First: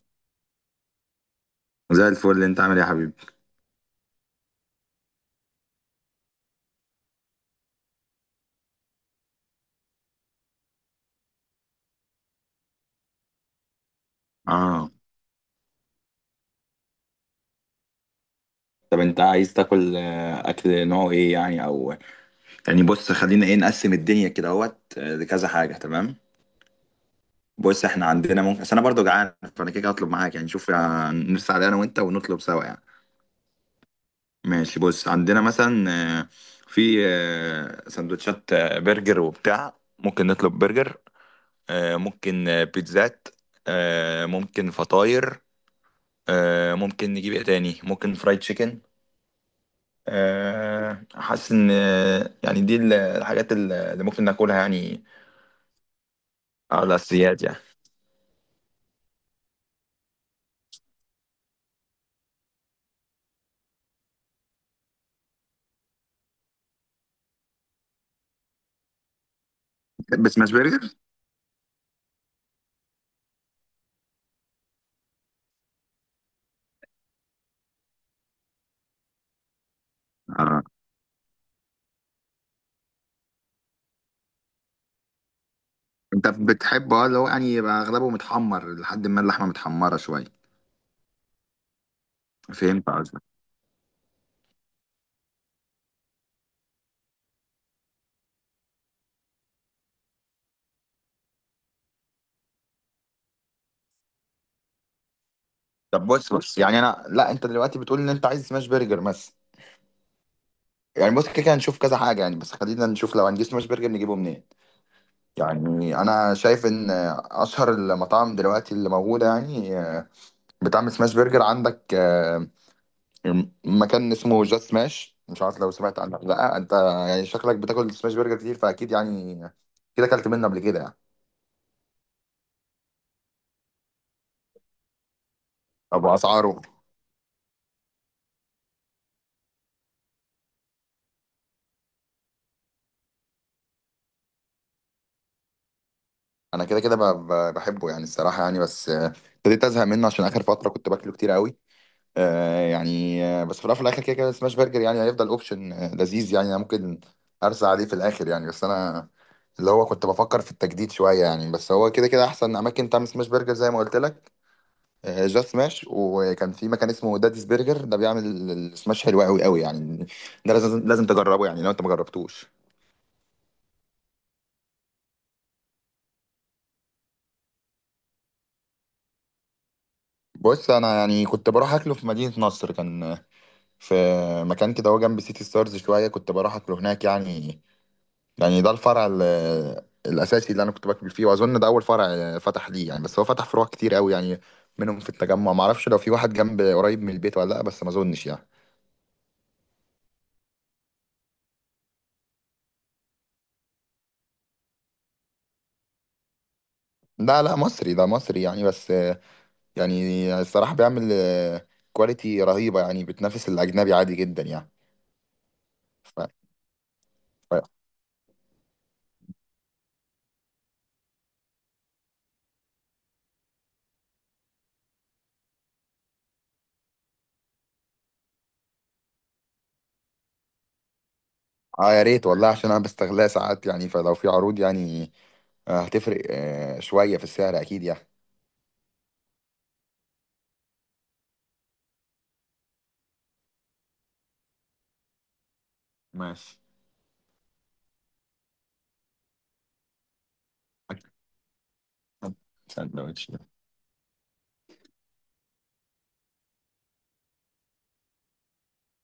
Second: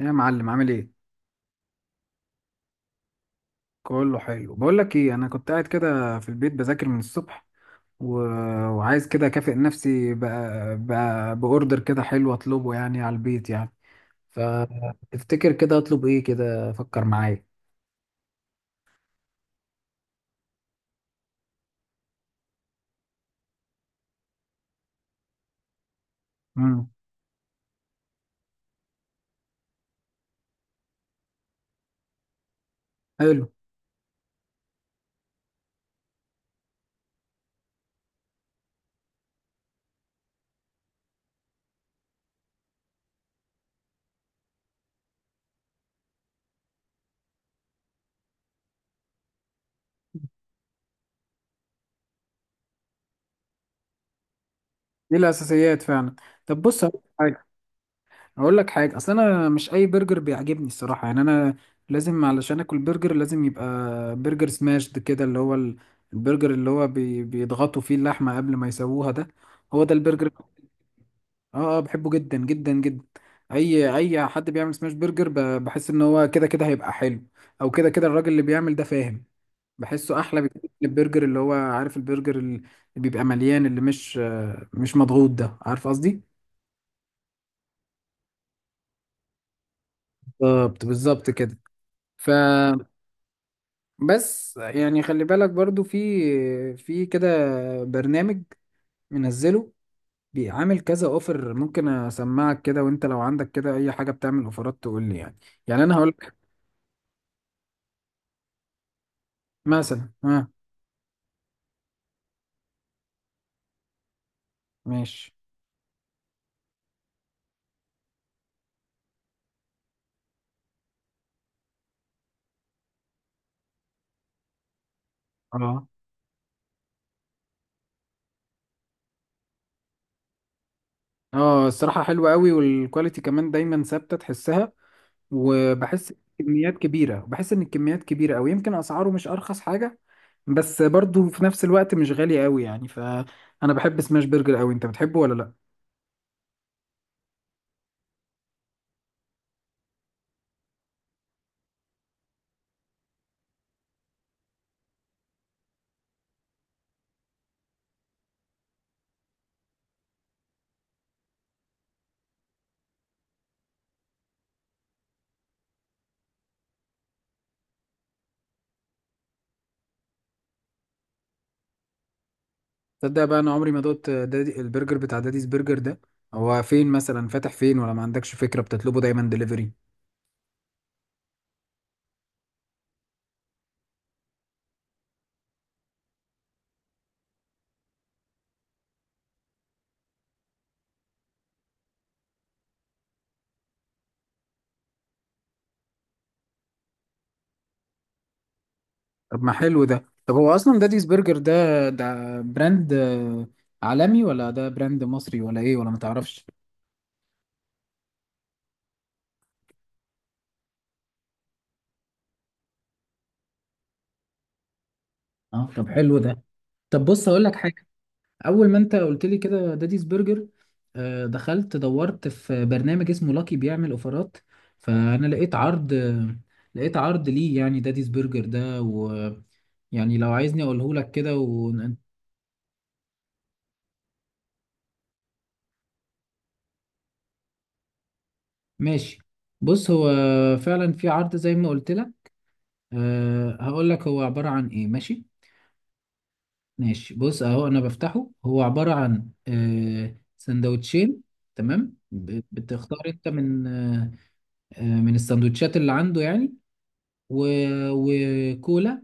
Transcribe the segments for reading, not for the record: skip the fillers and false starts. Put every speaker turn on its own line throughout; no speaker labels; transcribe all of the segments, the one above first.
إيه يا معلم، عامل ايه؟
زي الفل، انت عامل ايه يا حبيبي؟
كله حلو. بقول لك ايه، انا كنت قاعد كده في البيت بذاكر من الصبح و... وعايز كده اكافئ نفسي ب... باوردر كده حلو اطلبه يعني على البيت يعني.
اه.
فتفتكر كده اطلب ايه؟ كده فكر معايا.
طب انت عايز تاكل اكل نوعه ايه يعني، او يعني بص خلينا ايه نقسم الدنيا كده اهوت لكذا حاجه. تمام.
امم
بص احنا عندنا ممكن، بس انا برضو جعان فانا كده كده هطلب معاك يعني. شوف نرسل على انا وانت ونطلب سوا يعني.
حلو.
ماشي. بص عندنا مثلا آه، في سندوتشات برجر وبتاع، ممكن نطلب برجر، ممكن بيتزات، ممكن فطاير، ممكن نجيب ايه تاني، ممكن فرايد تشيكن. حاسس ان يعني دي الحاجات اللي ممكن ناكلها يعني.
دي الاساسيات فعلا. طب
على
بص، هقول
الاساسيات
لك
يعني.
هقول لك حاجه. اصل انا مش اي برجر بيعجبني الصراحه، يعني انا لازم، علشان اكل برجر لازم يبقى برجر سماشد كده، اللي هو البرجر اللي هو بيضغطوا فيه اللحمه قبل ما يسووها ده. هو ده البرجر.
بس سماش برجر.
اه اه، بحبه جدا جدا جدا. اي حد بيعمل سماش برجر بحس ان هو كده كده هيبقى حلو. او كده كده الراجل اللي بيعمل ده فاهم. بحسه احلى
اه،
بكتير من البرجر، اللي هو عارف، البرجر اللي بيبقى مليان، اللي مش مضغوط ده، عارف قصدي.
انت بتحبه اه اللي هو يعني يبقى اغلبه متحمر لحد ما اللحمه متحمره شويه.
بالظبط بالظبط كده. ف
فهمت قصدك.
بس يعني خلي بالك، برضو في كده برنامج منزله بيعمل كذا اوفر. ممكن اسمعك كده، وانت لو عندك كده اي حاجه بتعمل اوفرات تقول لي يعني. يعني انا
طب
هقول
بص
لك
بص يعني انا، لا، انت دلوقتي بتقول ان انت عايز سماش برجر بس.
مثلا. ها،
يعني بص كده كده هنشوف كذا حاجه يعني، بس خلينا نشوف لو هنجيب سماش برجر نجيبه منين.
ماشي.
يعني انا شايف ان اشهر المطاعم دلوقتي اللي موجوده يعني بتعمل سماش برجر، عندك مكان اسمه جاست سماش. مش عارف لو
اه
سمعت عنه ولا لا انت. يعني شكلك بتاكل سماش برجر كتير، فاكيد يعني كده اكلت منه قبل كده يعني.
اه، الصراحه حلوه قوي، والكواليتي كمان دايما ثابته تحسها.
طب
وبحس
اسعاره؟
كميات كبيره، بحس ان الكميات كبيره قوي. يمكن اسعاره مش ارخص حاجه، بس برضو في نفس الوقت مش غالي قوي يعني. فانا بحب سماش برجر قوي. انت بتحبه ولا لا؟
انا كده كده بحبه يعني الصراحه يعني. بس ابتديت ازهق منه عشان اخر فتره كنت باكله كتير قوي. يعني بس في الاول وفي الاخر كده كده سماش برجر يعني هيفضل اوبشن لذيذ يعني. أنا ممكن ارسى عليه في الاخر يعني. بس انا اللي هو كنت بفكر في التجديد شويه يعني، بس هو كده كده احسن اماكن تعمل سماش برجر زي ما قلت لك جاست سماش. وكان في مكان اسمه داديز برجر، ده بيعمل السماش حلو قوي قوي يعني. ده لازم تجربه يعني لو انت ما جربتوش.
تصدق بقى، انا عمري ما دقت دادي البرجر، بتاع داديز برجر ده. هو فين مثلا؟ فاتح فين، ولا ما عندكش فكرة؟ بتطلبه دايما دليفري؟
بص انا يعني كنت بروح اكله في مدينة نصر. كان في مكان كده هو جنب سيتي ستارز شوية، كنت بروح اكله هناك يعني. يعني ده الفرع الاساسي اللي انا كنت باكل فيه، واظن ده اول فرع فتح ليه يعني. بس هو فتح فروع كتير قوي يعني منهم في التجمع. معرفش لو في واحد جنب قريب من البيت ولا لا، بس ما اظنش يعني.
طب ما حلو ده. طب هو اصلا داديز برجر ده براند عالمي، ولا ده براند مصري، ولا ايه، ولا ما تعرفش؟
لا لا، مصري، ده مصري يعني. بس يعني الصراحة بيعمل كواليتي رهيبة يعني، بتنافس الأجنبي عادي جدا يعني.
اه، طب حلو
ف...
ده. طب بص، اقول لك
ف...
حاجة. اول ما انت قلت لي كده داديز برجر، دخلت دورت في برنامج اسمه لاكي بيعمل اوفرات. فانا لقيت عرض ليه، يعني داديز برجر ده. ويعني لو عايزني اقوله لك كده
اه يا ريت والله، عشان أنا بستغلها ساعات يعني، فلو في عروض يعني هتفرق شوية في السعر أكيد يعني.
ماشي. بص، هو فعلا في عرض زي ما قلت لك. أه، هقول لك هو عبارة عن ايه. ماشي،
ماشي.
ماشي. بص اهو انا بفتحه. هو عبارة عن سندوتشين. تمام، بتختار انت
سندوتش ده.
من من السندوتشات اللي عنده يعني. و... وكولا.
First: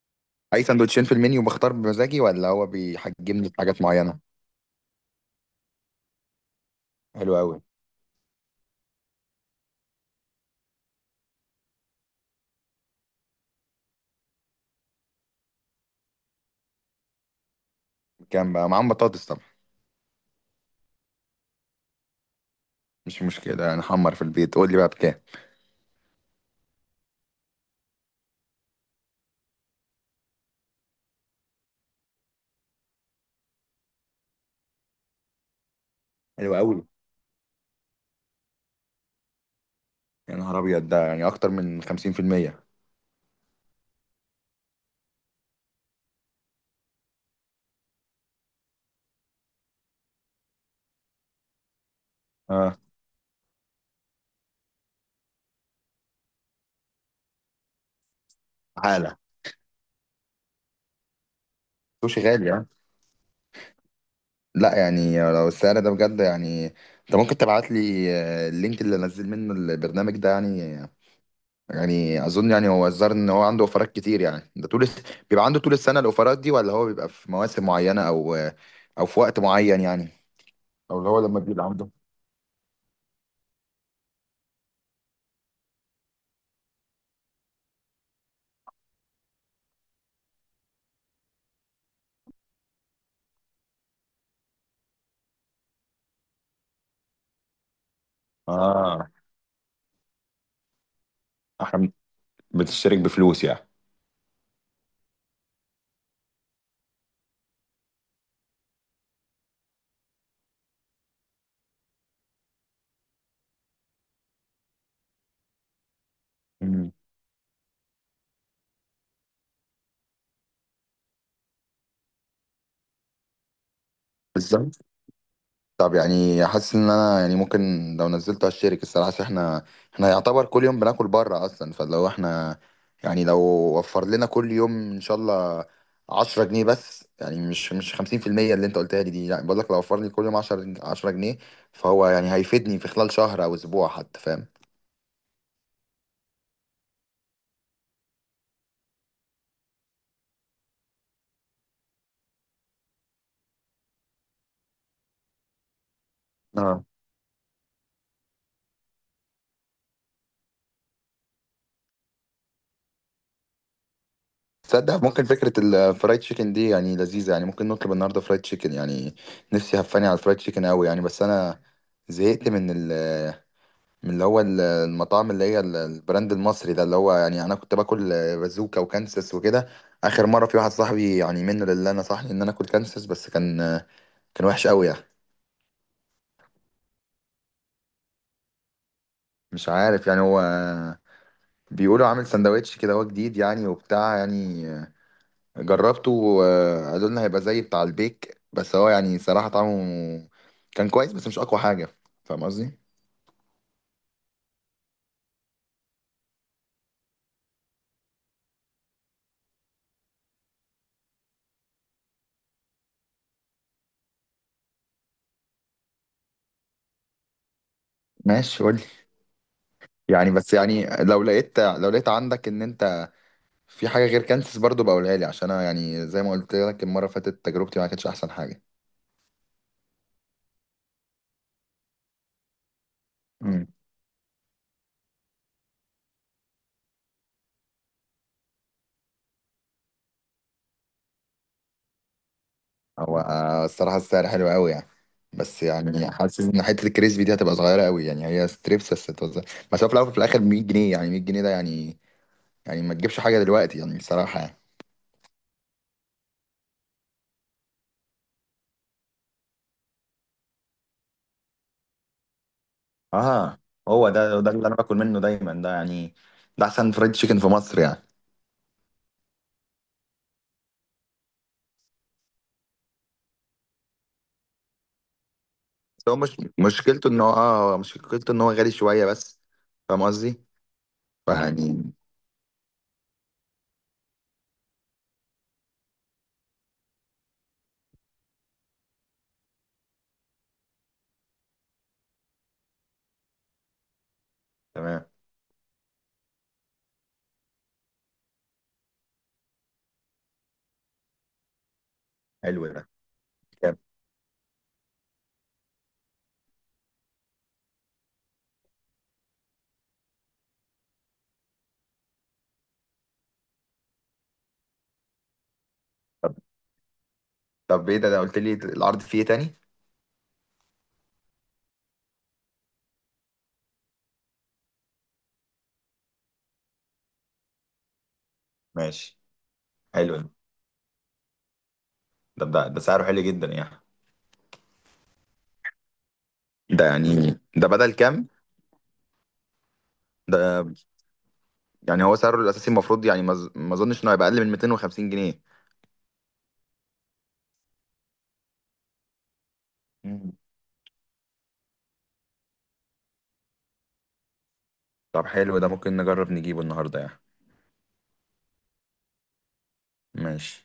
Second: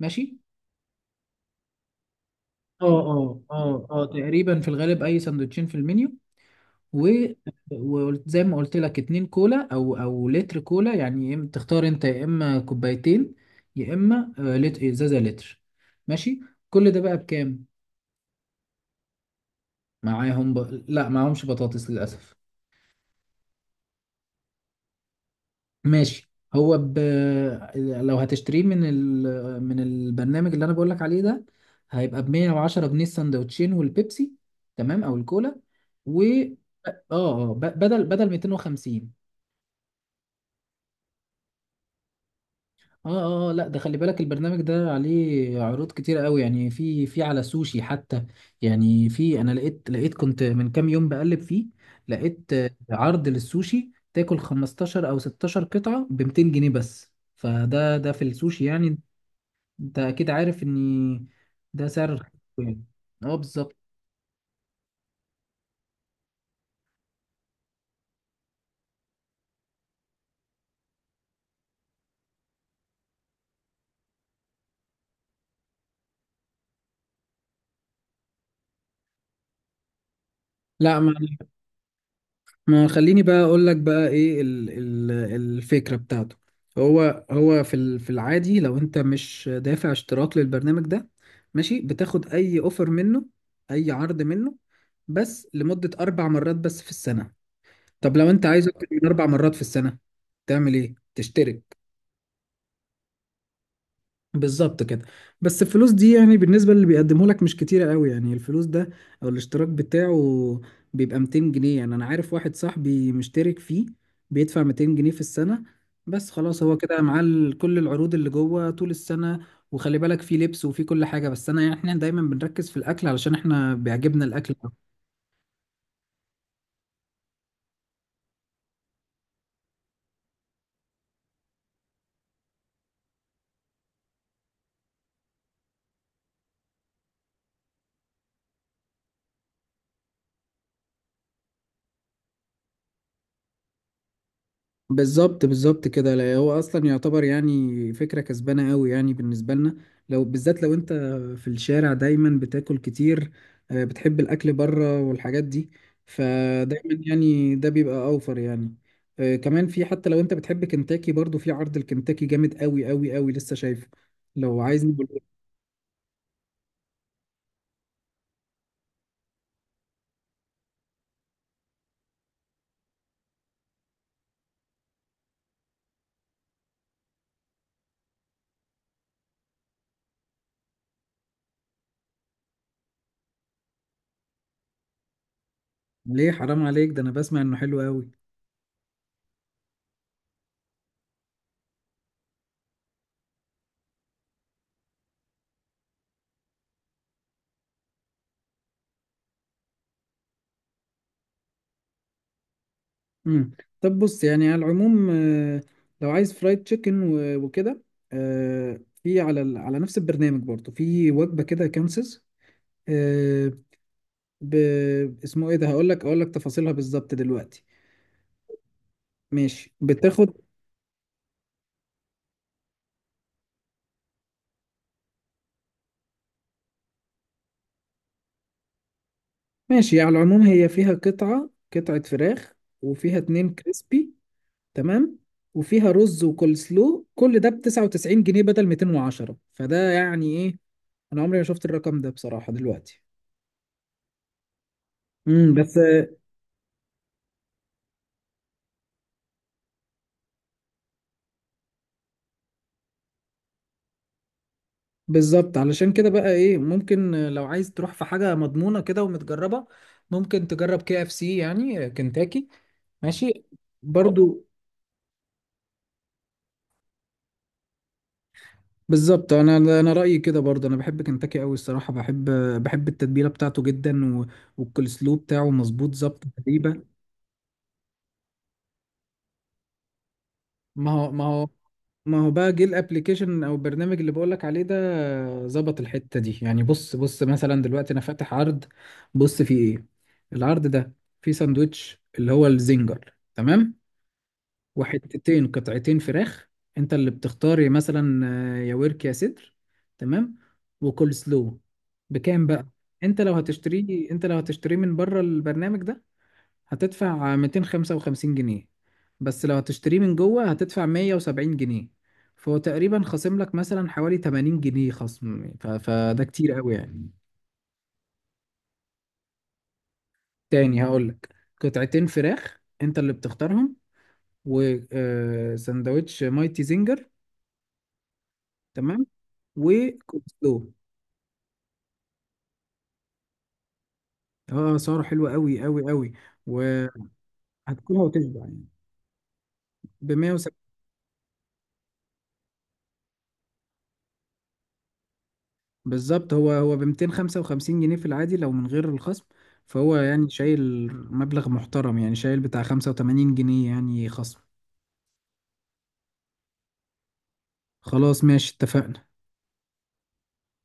ماشي.
أي سندوتشين في المنيو، بختار بمزاجي ولا هو
اه اه
بيحجمني في حاجات
اه اه،
معينة؟
تقريبا في الغالب اي سندوتشين في المنيو. و
حلو أوي.
وزي ما قلت لك اتنين كولا، او لتر كولا، يعني تختار انت يا اما كوبايتين يا اما ازازه لتر. ماشي. كل ده بقى بكام؟
كام بقى؟ معاهم بطاطس طبعا؟
معاهم ب... لا معاهمش بطاطس للاسف.
مش مشكلة، نحمر في البيت. قول لي بقى بكام.
ماشي. هو لو هتشتريه من البرنامج اللي انا بقولك عليه ده، هيبقى ب 110 جنيه، السندوتشين والبيبسي، تمام، او الكولا. و اه
حلو أوي.
اه، ب... بدل بدل 250.
يا نهار أبيض! ده يعني أكتر من 50%.
اه اه، لا ده خلي بالك، البرنامج ده عليه عروض كتيرة قوي يعني. في على سوشي حتى يعني. في، انا لقيت كنت من كام يوم بقلب فيه، لقيت
اه.
عرض للسوشي تاكل 15 او 16 قطعة ب 200 جنيه بس. فده، في السوشي يعني.
تعالى.
انت اكيد عارف ان ده سعر
سوشي غالي يعني.
يعني. اه، بالظبط.
لا يعني لو السعر ده بجد يعني، انت ممكن تبعت لي اللينك اللي انزل منه البرنامج ده يعني. يعني اظن يعني هو الظاهر ان هو عنده اوفرات كتير يعني، ده طول بيبقى عنده طول السنة الاوفرات دي، ولا هو بيبقى في مواسم معينة او او في وقت معين يعني، او
لا،
اللي
ما
هو لما بيبقى عنده.
ما خليني بقى اقول لك بقى ايه ال الفكرة بتاعته. هو في العادي، لو انت مش دافع اشتراك للبرنامج ده، ماشي، بتاخد اي اوفر منه، اي عرض منه، بس لمدة 4 مرات بس في السنة. طب لو انت عايز اكتر من
اه.
4 مرات في السنة، تعمل ايه؟ تشترك.
احنا بتشترك بفلوس يعني؟
بالظبط كده. بس الفلوس دي، يعني بالنسبة اللي بيقدمه لك مش كتيرة قوي يعني. الفلوس ده او الاشتراك بتاعه بيبقى 200 جنيه. يعني انا عارف واحد صاحبي مشترك فيه، بيدفع 200 جنيه في السنة. بس خلاص، هو
مم.
كده معاه كل العروض اللي جوه طول السنة. وخلي بالك، فيه لبس وفيه كل حاجة، بس انا، يعني احنا دايما بنركز في الاكل علشان احنا بيعجبنا الاكل.
بالظبط. طب يعني حاسس ان انا يعني ممكن لو نزلته هشترك الصراحه، عشان احنا احنا يعتبر كل يوم بناكل بره اصلا. فلو احنا يعني لو وفر لنا كل يوم ان شاء الله 10 جنيه بس، يعني مش مش 50% اللي انت قلتها لي دي. يعني بقول لك لو وفر لي كل يوم 10 جنيه، فهو يعني هيفيدني في خلال شهر او اسبوع حتى، فاهم؟
بالظبط بالظبط كده. لا هو اصلا يعتبر يعني فكره كسبانه قوي يعني بالنسبه لنا، لو بالذات لو انت في الشارع دايما بتاكل كتير، بتحب الاكل بره والحاجات دي،
اه.
فدايما يعني ده بيبقى اوفر يعني. كمان، في، حتى لو انت بتحب كنتاكي، برضو في عرض الكنتاكي جامد قوي قوي قوي لسه شايفه. لو عايز
تصدق،
نقول،
ممكن فكرة الفرايد تشيكن دي يعني لذيذة يعني، ممكن نطلب النهاردة فرايد تشيكن يعني. نفسي هفاني على الفرايد تشيكن قوي يعني. بس أنا زهقت من ال من اللي هو المطاعم اللي هي البراند المصري ده. اللي هو يعني انا كنت باكل بازوكا وكانسس وكده. اخر مره في واحد صاحبي يعني منه لله نصحني ان انا اكل كانسس، بس كان كان وحش قوي يعني.
ليه حرام عليك ده؟ انا بسمع انه حلو قوي.
مش عارف يعني، هو بيقولوا عامل سندوتش كده، هو جديد يعني وبتاع يعني. جربته وقالوا لنا هيبقى زي بتاع البيك، بس هو يعني صراحه طعمه كان كويس بس مش اقوى حاجه. فاهم قصدي؟
مم. طب بص يعني على العموم، لو عايز فرايد تشيكن و- وكده، في على على نفس البرنامج برضه في وجبة كده كانسز، آه، ب... اسمه ايه ده؟ هقول لك اقول لك تفاصيلها بالظبط دلوقتي.
ماشي، قول.
ماشي.
يعني
بتاخد
بس يعني لو لقيت، لو لقيت عندك ان انت في حاجة غير كانسس برضو بقولها لي، عشان أنا يعني زي ما قلت لك المرة اللي فاتت تجربتي ما كانتش أحسن حاجة.
ماشي، على العموم هي فيها قطعة فراخ، وفيها اتنين
امم.
كريسبي، تمام، وفيها رز وكول سلو. كل ده ب 99 جنيه بدل 210. فده يعني ايه، انا عمري ما شفت الرقم ده بصراحة دلوقتي.
هو الصراحة السعر حلو قوي يعني. بس
بس
يعني حاسس إن حتة الكريسبي دي هتبقى صغيرة قوي يعني. هي ستريبس بس هتوزع. بس هو في الأول وفي الآخر 100 جنيه، يعني 100 جنيه ده يعني يعني ما تجيبش حاجة دلوقتي يعني الصراحة يعني.
بالظبط، علشان كده بقى ايه، ممكن لو عايز تروح في حاجة مضمونة كده ومتجربة، ممكن تجرب KFC، يعني كنتاكي. ماشي
اه. هو ده
برضو.
ده اللي انا باكل منه دايما ده يعني، ده أحسن فرايد تشيكن في مصر يعني.
بالظبط، انا رأيي كده برضو. انا بحب كنتاكي قوي الصراحة. بحب التتبيلة بتاعته جدا، والكولسلو بتاعه مظبوط
بس هو
ظبط
مش
تقريبا.
مشكلته إن هو آه، هو مشكلته إن هو غالي شوية بس، فاهم قصدي؟ مم.
ما هو ما هو
فيعني.
ما هو بقى جه الابليكيشن او البرنامج اللي بقولك عليه ده، ظبط الحتة دي. يعني بص بص مثلا دلوقتي انا فاتح عرض. بص فيه ايه العرض ده. فيه ساندوتش اللي هو الزنجر، تمام،
تمام.
وحتتين قطعتين فراخ، انت اللي بتختار مثلا يا ورك يا صدر، تمام، وكول سلو. بكام
حلو
بقى؟
ده.
انت لو
جامد.
هتشتريه انت لو هتشتريه من بره البرنامج ده، هتدفع 255 جنيه، بس لو هتشتريه من جوه هتدفع 170 جنيه. فهو تقريبا خاصم لك مثلا حوالي 80 جنيه خصم، فده كتير قوي يعني.
طب ايه ده؟ ده قلت لي العرض فيه ايه تاني؟
تاني هقولك، قطعتين فراخ انت اللي بتختارهم، وسندوتش مايتي زنجر، تمام،
ماشي. حلو ده.
وكولسلو.
ده ده ده سعره حلو جدا يعني.
اه، اسعاره حلوة قوي قوي قوي،
ده
وهتكلها
يعني ده بدل كام؟
وتشبع يعني. ب
ده يعني هو سعره الاساسي المفروض يعني ما اظنش انه هيبقى اقل من 250 جنيه.
بالظبط، هو ب 255 جنيه في العادي لو من غير الخصم. فهو يعني
مم.
شايل مبلغ محترم، يعني شايل بتاع 85 جنيه يعني خصم.
طب حلو ده. ممكن نجرب نجيبه النهارده يعني.
خلاص ماشي، اتفقنا.
ماشي.